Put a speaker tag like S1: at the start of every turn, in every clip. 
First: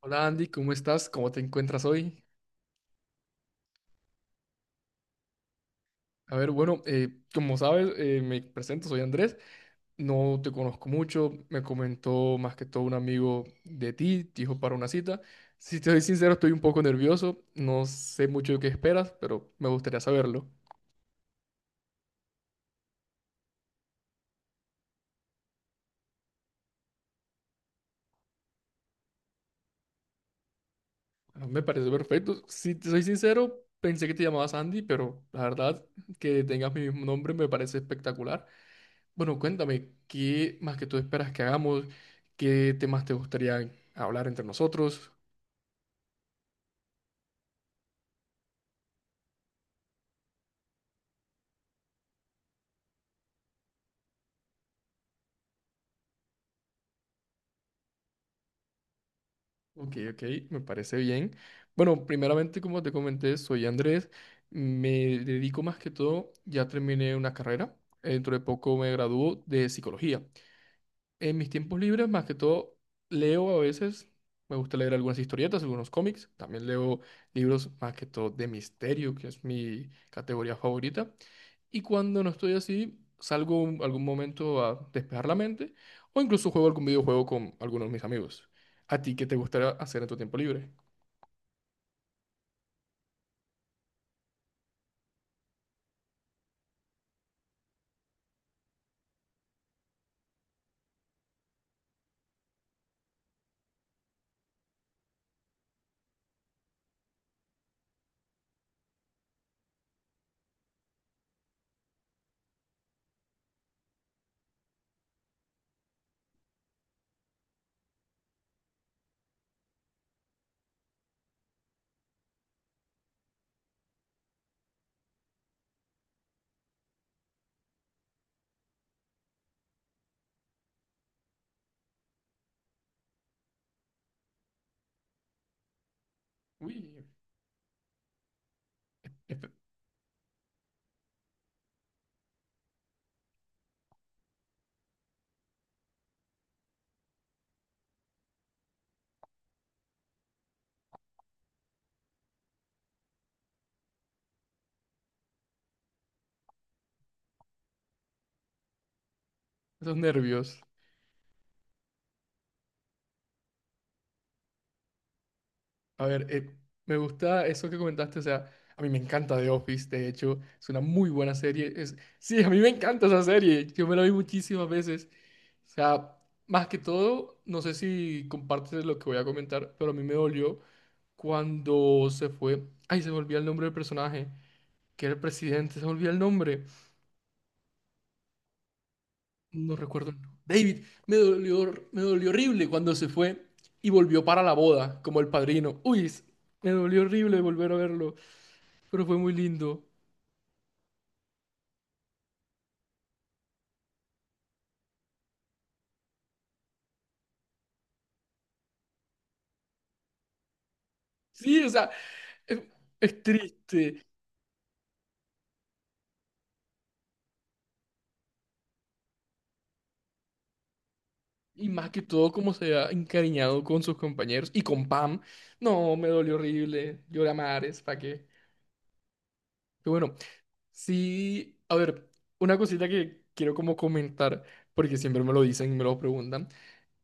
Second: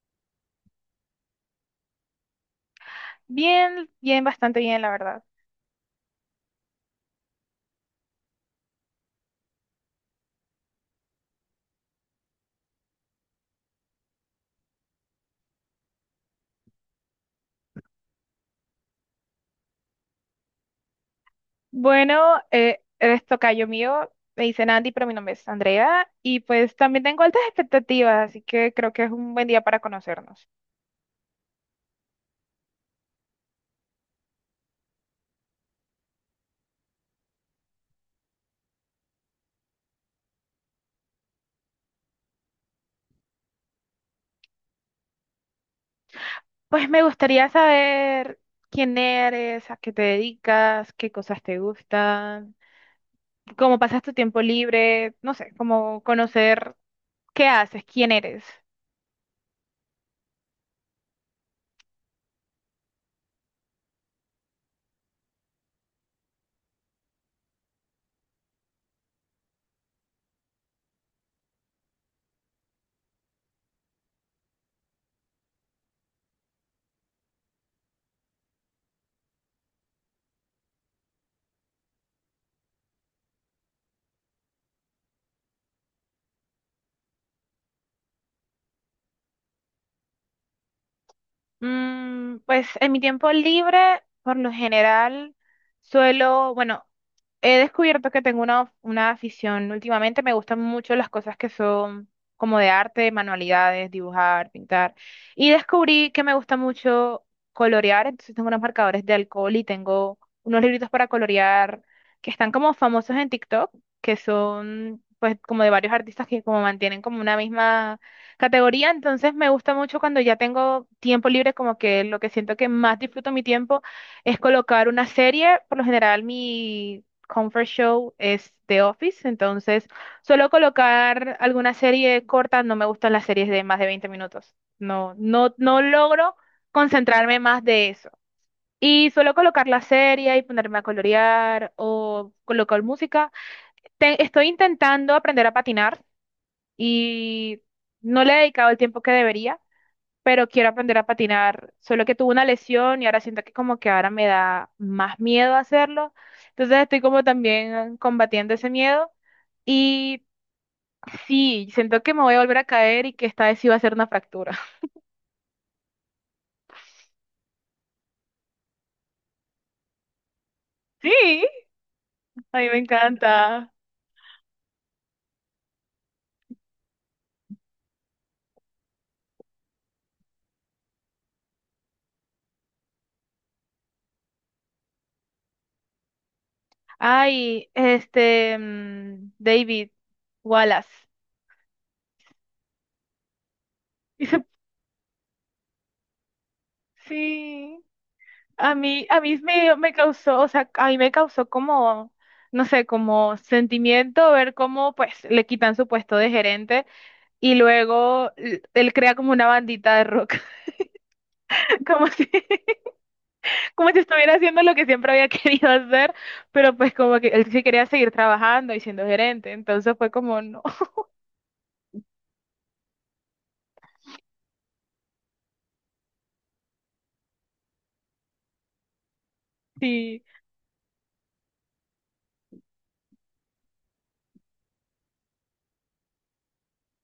S1: Hola Andy, ¿cómo estás? ¿Cómo te encuentras hoy?
S2: Bien, bien, bastante bien, la verdad.
S1: A ver, bueno, como sabes, me presento, soy Andrés, no te conozco mucho, me comentó más que todo un amigo de ti, te dijo para una cita. Si te soy sincero, estoy un poco nervioso, no sé mucho de qué esperas, pero me gustaría saberlo.
S2: Bueno, eres tocayo mío, me dicen Andy, pero mi nombre es Andrea, y pues también tengo altas expectativas, así que creo que es un buen día para conocernos.
S1: Ah, me parece perfecto. Si te soy sincero, pensé que te llamabas Andy, pero la verdad que tengas mi mismo nombre me parece espectacular. Bueno, cuéntame, ¿qué más que tú esperas que hagamos? ¿Qué temas te gustaría hablar entre nosotros?
S2: Pues me gustaría saber quién eres, a qué te dedicas, qué cosas te gustan, cómo pasas tu tiempo libre, no sé, como conocer qué haces, quién eres.
S1: Ok, ok, me parece bien. Bueno, primeramente, como te comenté, soy Andrés. Me dedico más que todo, ya terminé una carrera. Dentro de poco me gradúo de psicología. En mis tiempos libres, más que todo, leo a veces. Me gusta leer algunas historietas, algunos cómics. También leo libros más que todo de misterio, que es mi categoría favorita. Y cuando no estoy así, algún momento a despejar la mente o incluso juego algún videojuego con algunos de mis amigos. ¿A ti qué te gustaría hacer en tu tiempo libre?
S2: Mm, pues en mi tiempo libre, por lo general, suelo, bueno, he descubierto que tengo una afición últimamente, me gustan mucho las cosas que son como de arte, manualidades, dibujar, pintar, y descubrí que me gusta mucho colorear, entonces tengo unos marcadores de alcohol y tengo unos libritos para colorear que están como famosos en TikTok, que son pues como de varios artistas que como mantienen como una misma categoría, entonces me gusta mucho cuando ya tengo tiempo libre, como que lo que siento que más disfruto mi tiempo es colocar una serie. Por lo general, mi comfort show es The Office, entonces suelo colocar alguna serie corta, no me gustan las series de más de 20 minutos. No, no, no logro
S1: Uy,
S2: concentrarme más de eso. Y suelo
S1: espe-
S2: colocar la serie y ponerme a colorear o colocar música. Estoy intentando aprender a patinar y no le he dedicado el tiempo que debería, pero quiero aprender a patinar, solo que tuve una lesión y ahora siento que como que ahora me da más miedo hacerlo, entonces estoy como también combatiendo ese miedo
S1: esos
S2: y
S1: nervios.
S2: sí, siento que me voy a volver a caer y que esta vez sí va a ser una fractura.
S1: A ver, me gusta eso que comentaste, o sea, a mí me encanta The Office, de hecho, es una muy
S2: Sí,
S1: buena serie. Sí, a mí
S2: a
S1: me
S2: mí me
S1: encanta esa serie,
S2: encanta.
S1: yo me la vi muchísimas veces. O sea, más que todo, no sé si compartes lo que voy a comentar, pero a mí me dolió cuando se fue, ay, se me el nombre del personaje, que era el presidente, se me el nombre,
S2: Ay, este,
S1: no
S2: David
S1: recuerdo el nombre. David,
S2: Wallace.
S1: me dolió horrible cuando se fue y volvió para la boda, como el padrino. Me dolió horrible volver a
S2: Sí.
S1: verlo.
S2: A
S1: Pero
S2: mí,
S1: fue
S2: a
S1: muy
S2: mí me,
S1: lindo.
S2: me causó, o sea, a mí me causó como, no sé, como sentimiento ver cómo pues le quitan su puesto de gerente y luego él crea como una bandita de rock,
S1: Sí, o sea,
S2: como si,
S1: es, es
S2: como si
S1: triste.
S2: estuviera haciendo lo que siempre había querido hacer, pero pues como que él sí quería seguir trabajando y siendo gerente, entonces fue como, no,
S1: Y más que todo, como se ha encariñado con sus compañeros y con Pam. No, me dolió horrible. Lloré a mares, ¿para qué? Pero bueno,
S2: sí,
S1: sí. A ver, una cosita que quiero como comentar, porque siempre me lo dicen y me lo preguntan.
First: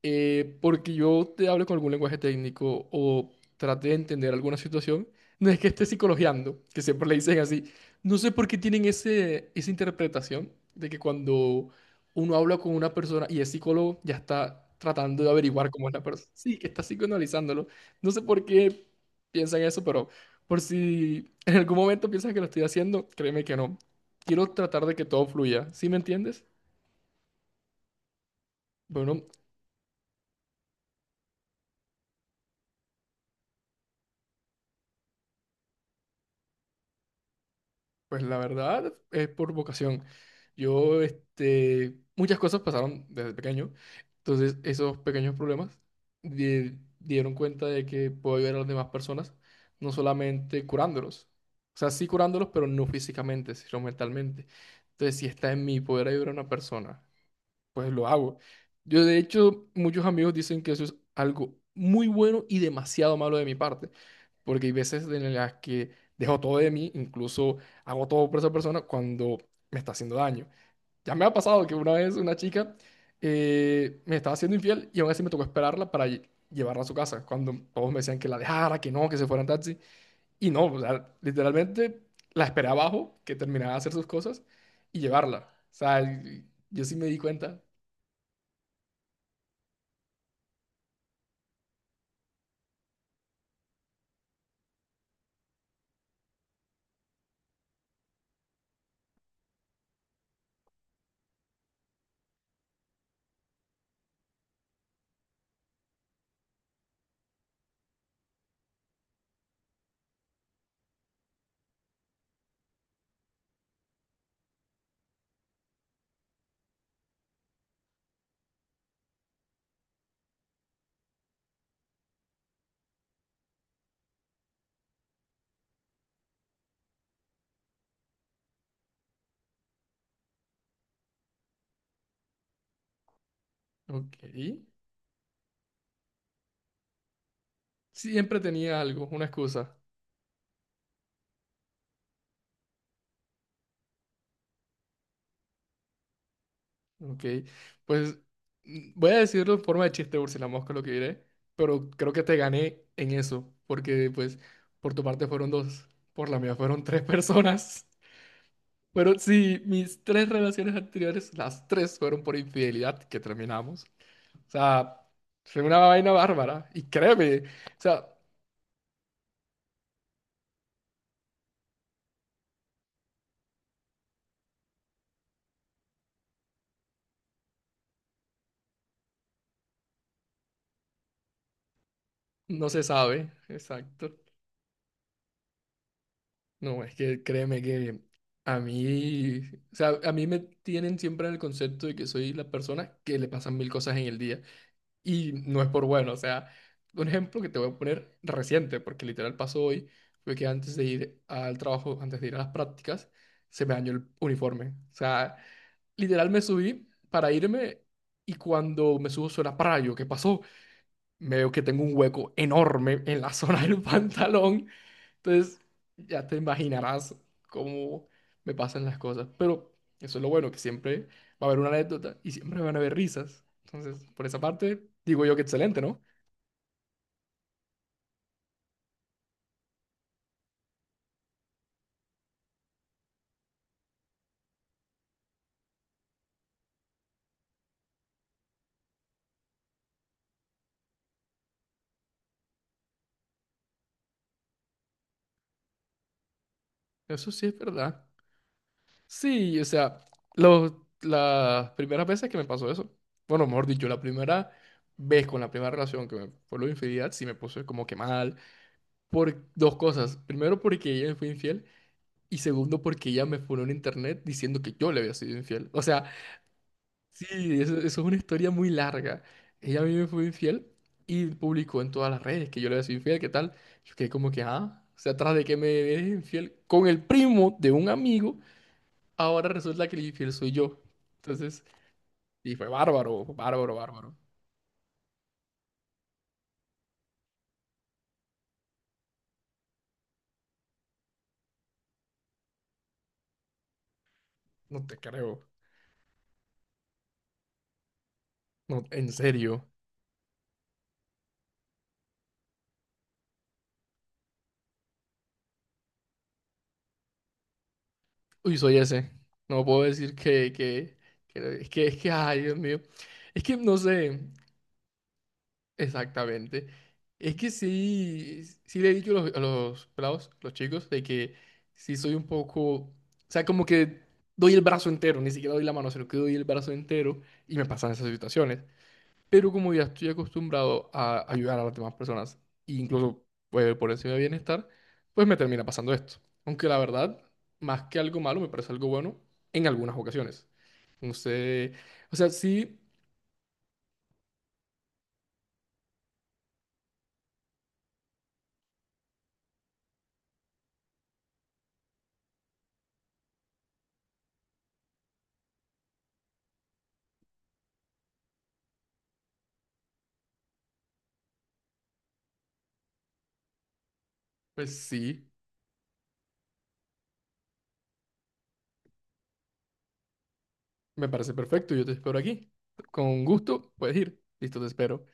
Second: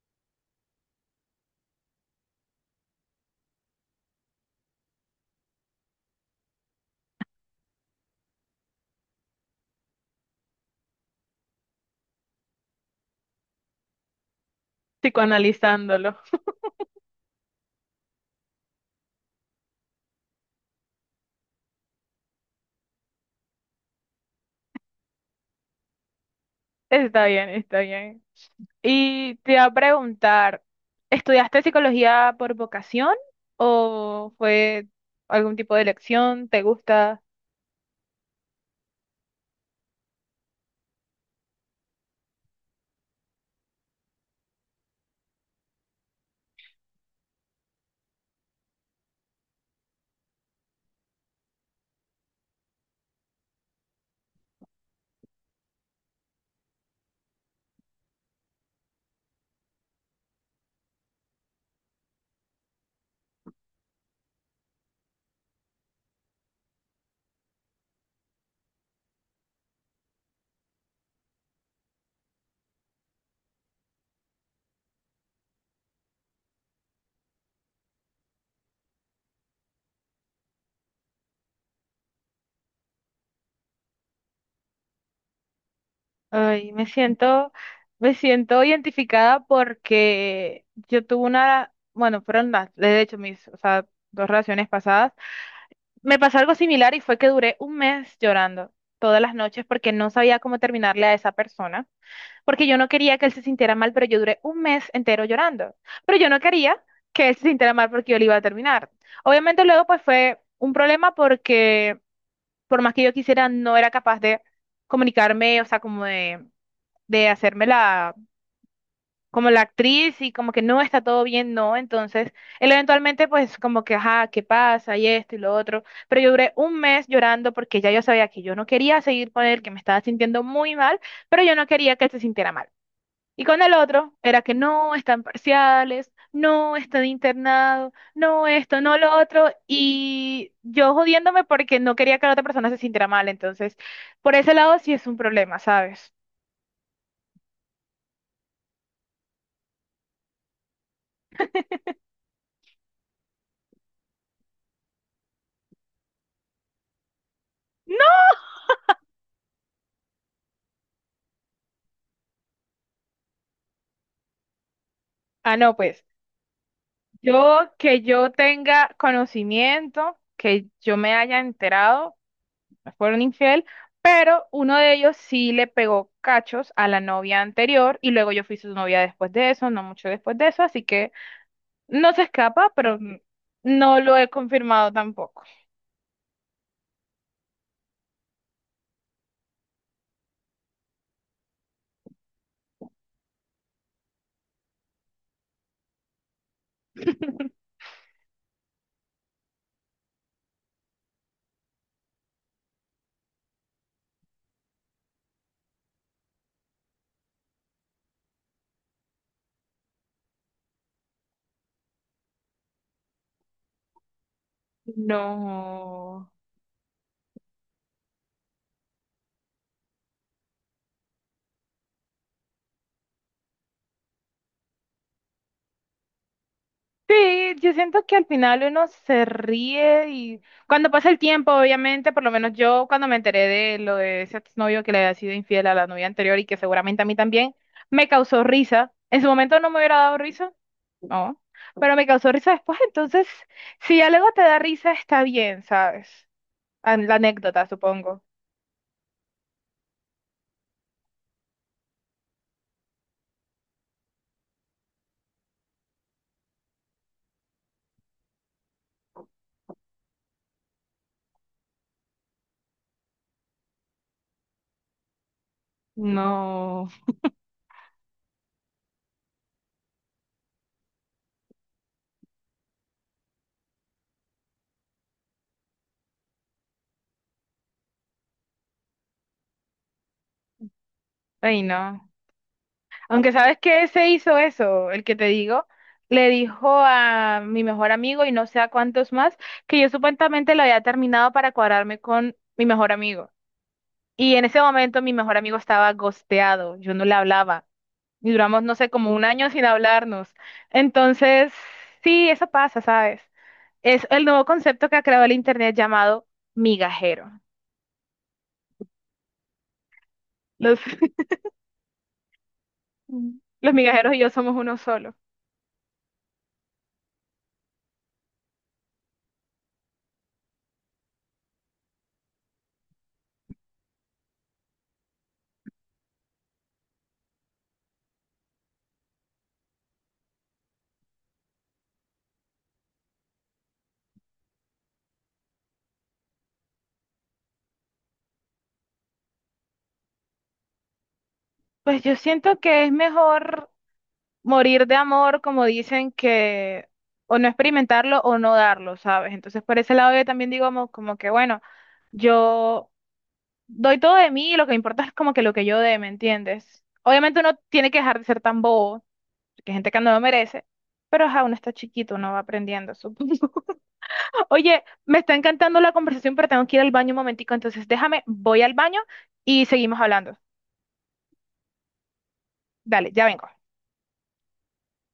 S1: Porque yo te hablo con algún lenguaje técnico o trate de entender alguna situación, no es que esté psicologiando, que siempre le dicen así. No sé por qué tienen esa interpretación de que cuando uno habla con una persona y es psicólogo, ya está tratando de averiguar cómo es la
S2: psicoanalizándolo.
S1: persona. Sí, que está psicoanalizándolo. No sé por qué piensan eso, pero por si en algún momento piensan que lo estoy haciendo, créeme que no. Quiero tratar de que todo fluya. ¿Sí me entiendes?
S2: Está bien, está bien.
S1: Bueno,
S2: Y te iba a preguntar, ¿estudiaste psicología por vocación o fue algún tipo de elección? ¿Te gusta?
S1: pues la verdad es por vocación. Yo, este, muchas cosas pasaron desde pequeño. Entonces, esos pequeños problemas dieron cuenta de que puedo ayudar a las demás personas, no solamente curándolos. O sea, sí curándolos, pero no físicamente, sino mentalmente. Entonces, si está en mi poder ayudar a una persona pues lo hago. Yo, de hecho, muchos amigos dicen que eso es algo muy bueno y demasiado malo de mi parte, porque hay veces en las que dejo todo de mí, incluso hago todo por esa persona cuando me está haciendo daño. Ya me ha pasado que una vez una chica me estaba haciendo infiel y aún así me tocó esperarla para llevarla a su casa, cuando todos me decían que la dejara, que no, que se fuera en taxi. Y no, o sea, literalmente la esperé abajo, que terminara de hacer sus cosas y llevarla. O sea,
S2: Ay,
S1: yo sí me di cuenta.
S2: me siento identificada porque yo tuve una, bueno, fueron las, de hecho, mis, o sea, dos relaciones pasadas. Me pasó algo similar y fue que duré un mes llorando todas las noches porque no sabía cómo terminarle a esa persona. Porque yo no quería que él se sintiera mal, pero yo duré un mes entero llorando. Pero yo no quería que él se sintiera mal porque yo le iba a terminar. Obviamente luego pues fue un problema porque por más que yo quisiera, no era capaz de comunicarme, o sea, como de hacerme la, como la actriz y como que no está todo bien, no. Entonces, él eventualmente pues como que, ajá, ¿qué pasa? Y esto y lo otro. Pero yo duré un mes llorando porque ya yo sabía que yo no quería seguir con él, que me estaba sintiendo muy mal, pero yo no quería que él se sintiera mal. Y con el otro
S1: Ok.
S2: era que no están parciales, no están internado,
S1: Siempre
S2: no esto,
S1: tenía
S2: no
S1: algo,
S2: lo
S1: una
S2: otro.
S1: excusa.
S2: Y yo jodiéndome porque no quería que la otra persona se sintiera mal. Entonces, por ese lado sí es un problema, ¿sabes?
S1: Ok. Pues mm, voy a decirlo en forma de chiste, Úrsula Mosca, lo que diré, pero creo que te gané en eso, porque pues por tu parte fueron dos, por la mía fueron tres personas.
S2: No.
S1: Pero sí, mis tres relaciones anteriores, las tres fueron por infidelidad que terminamos. O sea,
S2: Ah,
S1: fue
S2: no,
S1: una
S2: pues
S1: vaina bárbara. Y créeme,
S2: yo
S1: o
S2: que
S1: sea,
S2: yo tenga conocimiento, que yo me haya enterado, me fueron infiel, pero uno de ellos sí le pegó cachos a la novia anterior y luego yo fui su novia después de eso, no mucho después de eso, así que no se
S1: no
S2: escapa,
S1: se
S2: pero
S1: sabe,
S2: no
S1: exacto.
S2: lo he confirmado tampoco.
S1: No, es que créeme que a mí, o sea, a mí me tienen siempre en el concepto de que soy la persona que le pasan mil cosas en el día. Y no es por bueno, o sea, un ejemplo que te voy a poner reciente, porque literal pasó hoy, fue que antes de ir al trabajo, antes de ir a las prácticas, se me dañó el uniforme. O sea, literal me subí para irme y cuando me subo suena para yo, ¿qué pasó? Me veo que tengo un hueco enorme en la zona del pantalón. Entonces, ya
S2: No.
S1: te imaginarás cómo me pasan las cosas. Pero eso es lo bueno, que siempre va a haber una anécdota y siempre van a haber risas. Entonces, por esa parte, digo yo que excelente, ¿no?
S2: Sí, yo siento que al final uno se ríe y cuando pasa el tiempo, obviamente, por lo menos yo cuando me enteré de lo de ese exnovio que le había sido infiel a la novia anterior y que seguramente a mí también, me causó risa. En su momento no me hubiera dado risa, no, pero me causó risa después, entonces, si algo te da risa, está bien, ¿sabes? La
S1: Eso sí es
S2: anécdota,
S1: verdad.
S2: supongo.
S1: Sí, o sea, las primeras veces que me pasó eso, bueno, mejor dicho, la primera vez con la primera relación que me fue lo de infidelidad, sí me puse como que mal. Por dos cosas. Primero, porque ella me fue infiel. Y segundo, porque ella me fue en internet diciendo que yo le había sido infiel. O sea,
S2: No.
S1: sí, eso es una historia muy larga. Ella a mí me fue infiel y publicó en todas las redes que yo le había sido infiel, ¿qué tal? Yo quedé como que, ah, o sea, tras de que me eres infiel con el primo de un amigo, ahora resulta que el infiel soy yo.
S2: Ay,
S1: Entonces,
S2: no.
S1: y fue bárbaro,
S2: Aunque sabes
S1: bárbaro,
S2: que se
S1: bárbaro.
S2: hizo eso, el que te digo, le dijo a mi mejor amigo y no sé a cuántos más, que yo supuestamente lo había terminado para cuadrarme con mi mejor amigo. Y en ese
S1: No te
S2: momento mi mejor
S1: creo,
S2: amigo estaba gosteado, yo no le hablaba. Y duramos, no
S1: no,
S2: sé, como
S1: en
S2: un año sin
S1: serio.
S2: hablarnos. Entonces, sí, eso pasa, ¿sabes? Es el nuevo concepto que ha creado el internet llamado migajero.
S1: Uy, soy ese. No puedo decir que,
S2: Los,
S1: que, que, es que, ay, Dios mío. Es que,
S2: los
S1: no
S2: migajeros y
S1: sé,
S2: yo somos uno solo.
S1: exactamente. Es que sí, sí le he dicho a a los pelados, los chicos, de que sí soy un poco, o sea, como que doy el brazo entero, ni siquiera doy la mano, sino que doy el brazo entero y me pasan esas situaciones. Pero como ya estoy acostumbrado a ayudar a las demás personas, e incluso pues, por encima de bienestar, pues me termina pasando esto. Aunque la verdad, más que algo malo, me parece algo bueno en algunas ocasiones. Entonces,
S2: Pues yo
S1: o sea,
S2: siento
S1: sí,
S2: que es mejor morir de amor, como dicen que o no experimentarlo o no darlo, ¿sabes? Entonces, por ese lado yo también digo como, como que, bueno, yo doy todo de mí y lo que importa es como que lo que yo dé, ¿me entiendes? Obviamente uno tiene que dejar de ser tan bobo, que hay gente que no lo merece, pero ajá, uno está chiquito, uno va aprendiendo, supongo.
S1: pues
S2: Oye, me
S1: sí.
S2: está encantando la conversación, pero tengo que ir al baño un momentico, entonces déjame, voy al baño y seguimos hablando.
S1: Me parece perfecto, yo te espero aquí.
S2: Dale,
S1: Con
S2: ya vengo.
S1: gusto, puedes ir. Listo, te espero.